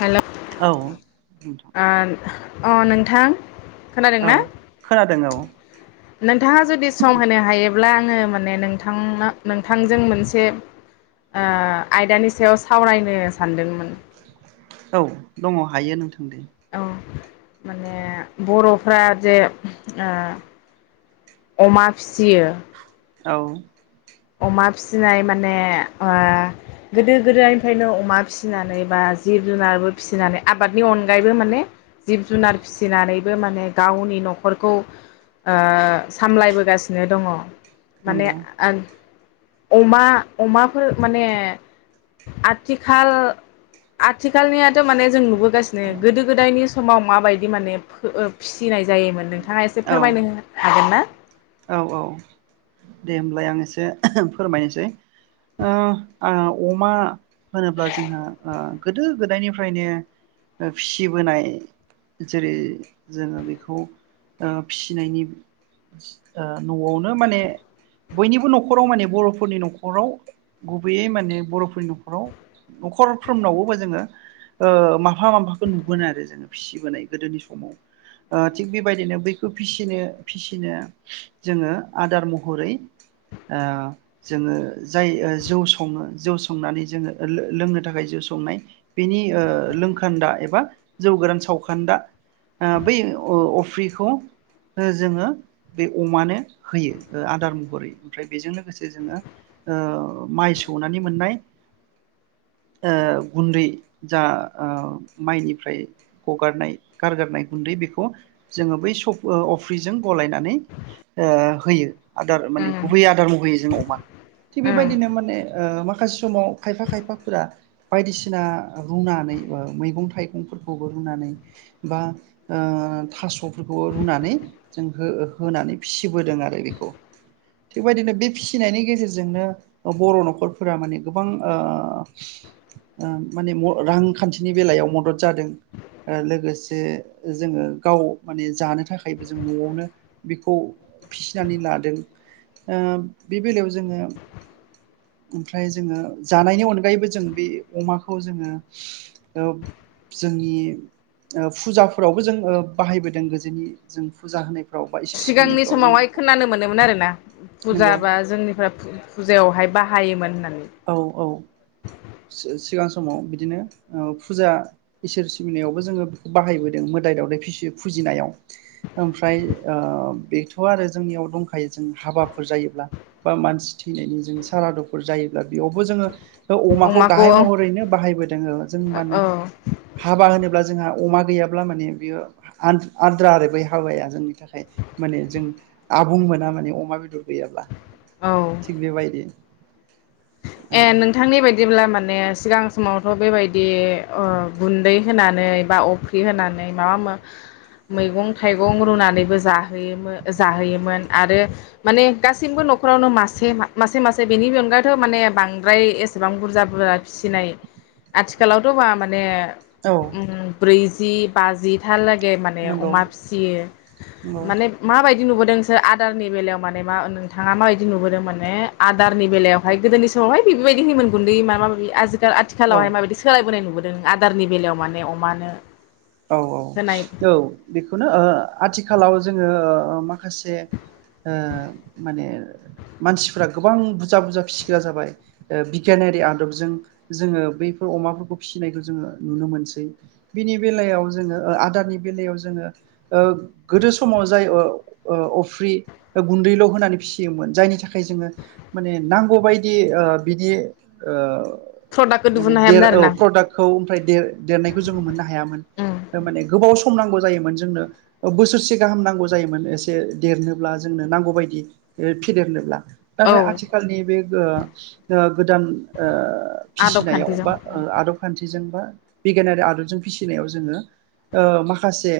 हेल' औ नोंथां आ अ नोंथां खोनादोंना औ खोनादों औ नोंथाङा जुदि सम होनो हायो अब्ला आङो माने नोंथांनो नोंथांजों मोनसे ओ आयदानि सायाव सावरायनो सानदोंमोन। औ दङ हायो नोंथां दे औ माने बर'फ्रा जे ओ अमा फिसियो औ अमा फिसिनाय माने ओ गोदो गोदायनिफ्रायनो अमा फिसिनानै बा जिब जुनारबो फिसिनानै आबादनि अनगायैबो माने जिब जुनार फिसिनानैबो माने गावनि न'खरखौ ओ सामलायबोगासिनो दङ माने नंगौ आं अमा अमाफोर माने आथिखाल आथिखालनि माने जों नुबोगासिनो गोदो गोदायनि समाव माबायदि माने ओ फि सिनाय जायोमोन नोंथाङा एसे औ फोरमायनो हागोन ना? औ औ दे होमबाय आं एसे फोरमायनोसै ओ आ अमा होनोब्ला जोंहा आ गोदो गोदायनिफ्रायनो फिसिबोनाय जेरै जोङो बेखौ ओ फिसिनायनि ओ न'वावनो माने बयनिबो न'खराव माने बर'फोरनि न'खराव गुबैयै माने बर'फोरनि न'खराव न'खरफ्रोमनावबो जोङो ओ माफा माफाखौ नुगोन आरो जों फिसिबोनाय गोदोनि समाव ओ थिग बेबायदिनो बैखौ फिसिनो फिसिनो जोङो आदार महरै ओ जोङो जाय ओ जौ सङो जौ संनानै जोङो लोंनो थाखाय जौ संनाय बेनि ओ लोंखान्दा एबा जौ गोरान सावखोन्दा बै अफ्रिखौ ओ जोङो बे अमानो होयो ओ आदार महरै ओमफ्राय बेजों लोगोसे जोङो ओ माइ सौनानै मोननाय ओ गुन्दै जा ओ माइनिफ्राय हगारनाय गारगारनाय गुन्दै बेखौ जोङो बै स ओ अफ्रिजों गलायनानै ओ होयो आदार माने उम गुबै आदार महरै जों अमा थिग उम बेबायदिनो माने ओ माखासे समाव खायफा खायफाफोरा बायदिसिना रुनानै ओ मैगं थाइगंफोरखौबो रुनानै बा ओ थास'फोरखौबो रुनानै जों हो होनानै फिसिबोदों आरो बेखौ थिगबायदिनो बे फिसिनायनि गेजेरजोंनो ओ बर' न'खरफोरा माने गोबां ओ ओ माने रांखान्थिनि बेलायाव मदद जादों ओ लोगोसे जोङो गाव माने जानो थाखायबो जों न'वावनो ओ बे बेलायाव जोङो ओमफ्राय जोङो जानायनि अनगायैबो जों बे अमाखौ जोङो ओ जोंनि ओ फुजाफोरावबो जों ओ बाहायबोदों गोजोननि जों फुजा होनाय सिगांनि समावहाय खोनानो मोनोमोन आरोना फुजा नंगौ बा जोंनिफ्रा फुजायावहाय बा हायोमोन होनना औ औ [unintelligible] सिगां समाव बिदिनो ओ फुजा इसोर सिबिनायावबो जोङो बेखौ बाहायबोदों मोदाय दावदाय फिसियो फुजिनायाव ओमफ्राय ओ बेथ' आरो जोंनियाव दंखायो जों हाबाफोर जायोब्ला बा मानसि थैनायनि जों सारादुफोर जायो ब्ला बेयावबो जोङो अमाखौ गाहाइ महरैनो बाहायबोदों ओ जों माने औ हाबा होनो ब्ला जोंहा अमा गैयाब्ला माने बियो आ-आद्रा आरो बै हाबाया जोंनि थाखाय माने जों आबुं मोना माने अमा बेदर गैयाब्ला औ थिग बे बायदि ए नोंथांनि बाय दिब्ला माने सिगां समावथ' बेबायदि अ गुन्दै होनानै बा अफ्रि होनानै माबा मा मैगं थाइगं रुनानैबो जाहोयोमो ओ जाहोयोमोन आरो माने गासिनिबो नखरावनो मासे मासे मासे बेनि अनगायैथ' माने बांद्राय एसेबां बुरजा बुरजा फिसिनाय आथिखालावथ' बा माने औ उम ब्रैज जि बाजिथा ला गै माने नंगौ अमा फिसियो नंगौ माने मा बाय दि नुबोदों नोंसोर आदारनि बेलायाव माने मा नोंथाङा माबायदि नुबोदों माने आदारनि बेलायावहाय गोदोनि स समावहाय बेफोरबायदि होयोमोन गुन्दै मा माबि आजि औ आथिखालावहाय माबायदि सोलायबोनाय नुबोदों नों आदारनि बेलायाव माने अमानो औ औ होनाय औ बेखौनो ओ आथि खालाव जोङो ओ माखासे ओ माने मानसिफ्रा गोबां बुजा बुजा फिसिग्रा जाबाय ओ बिगियानारि आदबजों जोङो बैफोर अमाफोरखौ फिसिनायखौ जोङो नुनो मोनसै बिनि बेलायाव जोङो ओ आदारनि बेलायाव जोङो ओ गोदो समाव जाय ओ ओ अफ्रि ओ गुन्दैल' होनानै फिसियोमोन जायनि थाखाय जोङो माने नांगौ बायदि ओ बिदि ओ प्रडाक्टखौ माने दिहुननो देर हायामोन औ आरोना प्रडाक्टखौ ओमफ्राय देर-देरनायखौ जोङो मोननो हायामोन। उम माने गोबाव सम नांगौ जायोमोन जोंनो ओ बोसोरसे गाहाम नांगौ जायोमोन एसे देरनोब्ला जोंनो नांगौ बायदि ओ फेदेरनोब्ला औ नाथाय आथिखालनि बे गो ओ गोदान ओ आदब फिसिनायाव खान्थिजों बा ओ आदब खान्थिजों बा बिगियानारि आदबजों फिसि फिसिनायाव जोङो ओ माखासे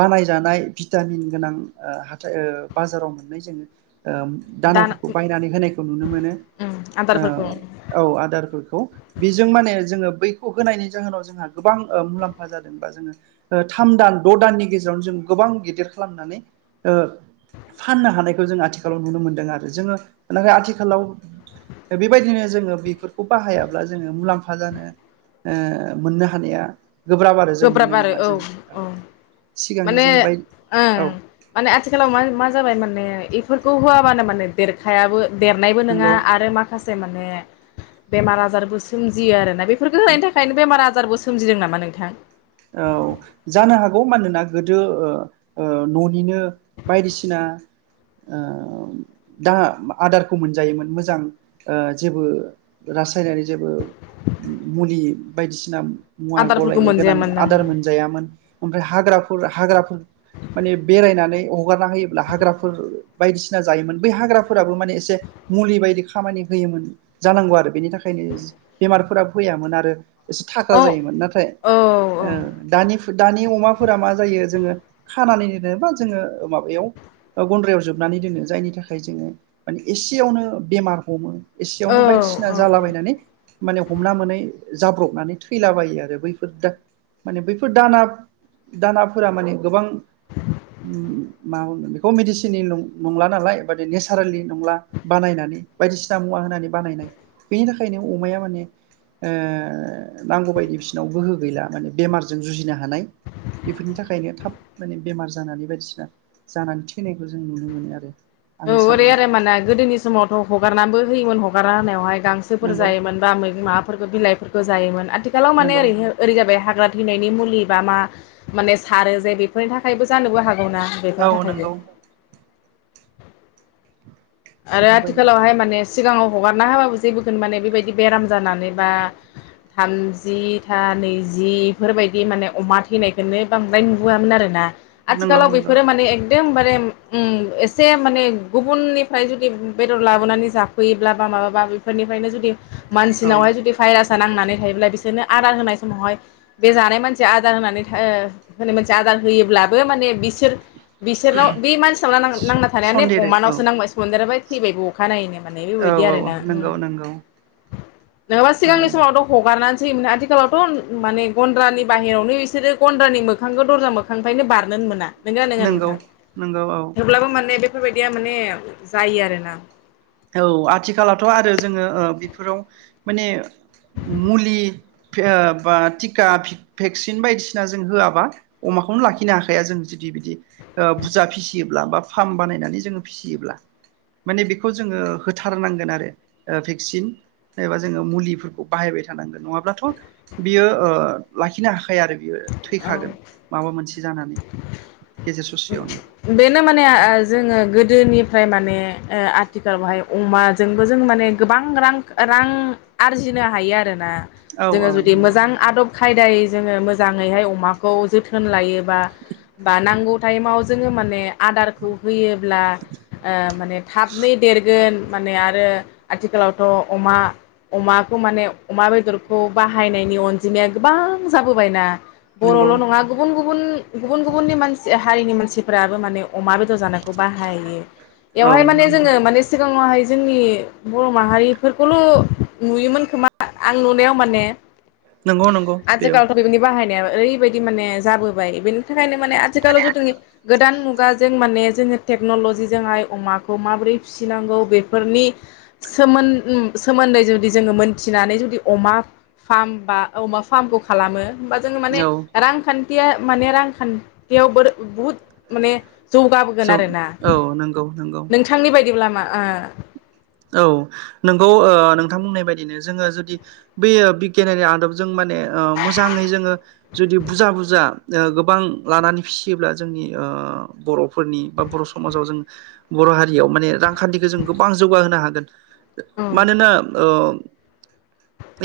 बानायजानाय भिटामिन गोनां ओ हाथाइ ओ बाजाराव मोननाय जोङो ओम दाना दानाफोरखौ बायनानै होनायखौ नुनो मोनो उम आदारफोरखौ ओ औ आदारफोरखौ बेजों माने जोङो बैखौ होनायनि जाहोनाव जोंहा गोबां ओ मुलाम फा जादों बा जोङो थाम दान द' दाननि गेजेरावनो जों गोबां गिदिर खालामनानै ओ फाननो हानायखौ जों आथिखालाव नुनो मोनदों आरो जोङो नाथाय आथिखालाव ओ बेबायदिनो जोङो बेफोरखौ बाहायाब्ला जोङो मुलाम्फा जानो ओ मोननो हानाया गोब्राब आरो जों गोब्राब मोननाय आरो नङा औ जों औ सिगांनि माने जों बाय ओ औ माने आथिखालाव मा मा जाबाय माने बेफोरखौ होआबानो माने देरखायाबो देरनायबो नङा नंगौ आरो माखासे बे माने बेमार आजारबो सोमजियो आरोना बे बेफोरखौ होनायनि थाखायनो बेमार आजार आजारबो सोमजिदों नामा नोंथां औ जानो हागौ मानोना गोदो ओ ओ ननिनो बायदिसिना ओ दा आदारखौ मोनजायोमोन मोजां ओ जेबो रासायनारि जेबो मुलि बायदिसिना मुवा आदारफोरखौ गलायनाय गोनां मोनजायामोन आदार मोनजायामोन ओमफ्राय हाग्राफोर हाग्राफोर माने बेरायनानै हगारना होयोब्ला हाग्राफोर बायदिसिना जायोमोन बै हाग्राफोराबो माने एसे मुलि बायदि खामानि होयोमोन जानांगौ आरो बेनि थाखायनो बेमारफोरा फैयामोन आरो एसे थाग्रा औ जायोमोन नाथाय औ ओ दानि दानि अमाफोरा मा जायो जोङो खानानैनो बा जोङो माबायाव गनद्रायाव जोबनानै दोनो जायनि थाखाय जोङो माने एसेयावनो बेमार हमो। औ एसेयावनो बायदिसिना औ जालाबायनानै माने हमना मोनै जाब्रबनानै थैलाबायो आरो बैफोर दा माने बैफोर दाना दानाफोरा माने गोबां उम मा [unintelligible] खौ मिडिसिननि नं नंला नालाय बादि नेसारेलि नंला बानायनानै बायदिसि मुवा होननानै बानायनाय बेनि थाखायनो अमाया माने ओ नांगौ बायदि बिसिनाव गोहो गैला। माने बेमारजों जुजिनो हानाय बेफोरनि थाखायनो थाब माने बेमार जानानै बायदिसिना जानानै थैनायखौ जों नुनो मोनो आरो। औ आंनि ओरै साननायाव आरो मानना गोदोनि समावथ' हगारनाबो होयोमोन हगारा होननायावहाय गांसोफोर नंगौ जायोमोन बा मै माबाफोरखो बिलाइफोर बो जायोमोन आथ थिखालाव माने नंगौ ओहो ओरोय जाबाय हा ग्रा थैनायनि मुलि बा मा माने सारो जे बे फोरनि थाखायबो जानोबो हागौनाा औ बेफोरनि थाखायबो। नंगौ आरो बेफोरबायदि आथिखालावहाय माने सिगाङाव हगारना होबाबो जेबोखौनो माने बेबायदि बेराम जानानै बा थामजि था नैजि बेफोरबायदि माने अमा थैनायखोननो बांद्राय नुबोयामोन आरो ना नंगौ आथिखालाव नंगौ बेफोरो माने एकदमबा रेम उम एसे माने गुबुननि फ्राय जुदि बेदर लाबोनानै जाफैयोब्ला बा माबाबा बेफोरनिफ्रायनो जुदि औ मानसिनावहाय जुदि भाइरास सा नांनानै थायोब्ला बिसोरनो आदार होनाय समावहाय बे जानाय मानसिया आदार होनानै ओ होनाय मानसि आदार होयोब्लाबो माने बिसोर बिसोरनाव बे मानसिनाव नाना नांना थानायानो सन्देरो औ अमानावसो नांबाय। [unintelligible] थैबायबो अखानायैनो। माने औ बेबायदि आरो औ ना उम नंगौ नंगौ नोङाबा औ सिगांनि समावथ' हगारनानस- जिमोन आथिखालावथ' माने गन्द्रानि बाहेरावनो बिसोरो गन्द्रानि मोखांखौ दरजा मोखांनिफ्रायनो बारनोनो मोना नोंगो नोंगो नंगौ नोंथां नंगौ औ थेवब्लाबो माने बे फोरबायदिया माने जायो आरोना। औ आथिखालाथ' आरो जोङो ओ बेफोराव माने मुलि बा टिका भेक्सिन बायदिसिना जों होआबा अमाखौनो लाखिनो हाखाया जों जुदि बिदि बुरजा फिसियोब्ला बा फार्म बानायनानै जोङो फिसियोब्ला माने बे खौ जोङो होथारनांगोन आरो भेक्सिन एबा जोङो मुलिफोरखौ बाहायबाय थानांगोन नङाब्लाथ' बियो ओ लाखिनो हाखाया आरो बियो। थैखागोन औ माबा मोनसे जानानै गेजेर ससेयावनो बेनो माने जोङो गोदोनिफ्राय माने आथिखालावहाय अमाजोंबो जों माने गोबां रां रां आरजिनो हायो आरो। औ जोङो औ जुदि नंगौ मोजां आदब खायदायै जोङो मोजाङैहाय अमाखौ जोथोन लायो। बा नांगौ। ताइमाव जोङो माने आदारखौ होयोब्ला माने थाबनो देरगोन। माने आरो आथिखालावथ' अमा अमाखौ माने अमा बेदरखौ बाहायनायनि अनजिमाया गोबां जाबोबायना। नंगौ बर'ल' नङा गुबुन गुबुन गुबुन गुबुन गुबुननि मानसि हारिनि मानसि फोराबो माने अमा बेदर जानायखौ बाहायो औ बेवहाय माने नंगौ जोङो माने सिगाङावहाय जोंनि बर' माहारिफोरखौल' नुयोमोन खोमा आं नुनायाव माने नंगौ नंगौ बेयो आजिखाालथ' [unintelligible] बाहायनाया ओरैबायदि माने जाबोबाय बेनि थाखाय माने आथिखालाव जिखुनु गोदान मुगाजों माने जोङो टेक्नलजिजोंहाय अमाखौ माबोरै फिसिनांगौ बेफोरनि सोमोन सोमोन्दै जुदि जोङो मोनथिनानै जुदि अमा फार्म बा अमा फार्मखौ खालामो। होनबा जोङो माने औ रांखान्थि माने रांखान्थियाव बो बहुद माने जौगाबोगोन जों आरोना औ नंगौ नंगौ नोंथांनि बायदिब्ला आआ औ नोंगौ ओ नोंथां बुंनाय बायदिनो जोङो जुदि बै बिगियानारि आदबजों मोन माने ओ मोजाङै जोङो जुदि बुजा बुजा ओ गोबां लानानै फिसियोब्ला जोंनि ओ बर'फोरनि बा बर' समाजाव जों बर' हारियाव माने रांखानथिखौ जों गोबां जौगाहोनो हागोन ओ मानोना ओ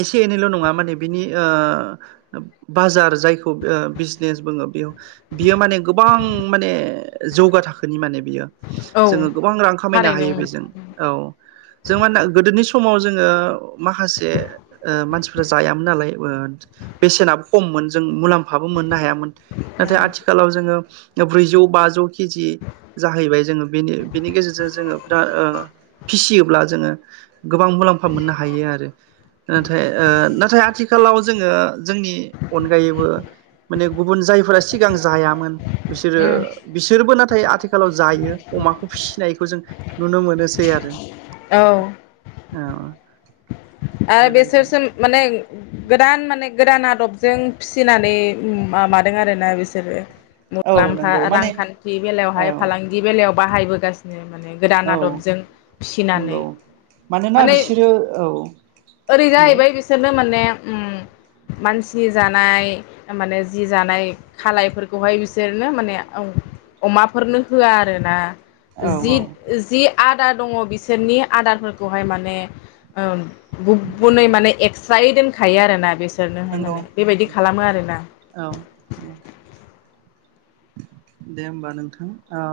एसे एनैल' नङा माने बिनि ओ बाजार जायखौ ओ बिजनेस बुङो बेव बियो माने गोबां माने जौगा थाखोनि माने बियो औ जोङो गोबां रां खामायनो थारैनो हायो उम बेजों। जों [unintelligible] गोदोनि समाव जोङो माखासे ओ मानसिफ्रा जायामोन नालाय बेसेनाबो खममोन जों मुलामफ हाबो मोननो हायामोन नाथाय आथिखालाव जोङो ब्रैजौ बाजौ केजि जाहैबाय जोङो बेनि बेनि गेजेरजों जोङो बिराद फिसियोब्ला जोङो गोबां मुलाम्फा मोननो हायो आरो नाथाय नाथाय आथिखालाव जोङो जोंनि अनगायैबो माने गुबुन जायफोरा सिगां जायामोन बिसोरो उम बिसोरबो नाथाय आथिखालाव जायो अमाखौ फिसिनायखौ जों नुनो मोनो। ए आरो औ औ ओ बेबायदि बेसोरसो माने गोदान माने गोदान आदबजों फिसिनानै माबादों आरोना बिसोरो। औ मुलामफा नंगौ माने रांखानथि औ बेलायावहाय फालांगि बेलायाव बाहायबोगासिनो माने गोदान औ आदबजों फिसिनानै नंगौ मानोना माने बिसोरो औ ओरै बुंलाय जाहैबाय बिसोरनो [unintelligible] ओम मानसि जानाय माने जि जानाय खालायफोरखौहाय बिसोरनो माने अमाफोरनो होआ आरो ना। औ औ जिद जि आठ आदार दङ बिसोरनि आदारफोरखौहाय माने ओम गुबुनै माने एक्सत्रायै दोनखायो आरोना बेसो [unintelligible] हाय नंगौ माने बेबायदि खालामो आरोना। औ दे होमबा नोंथां अ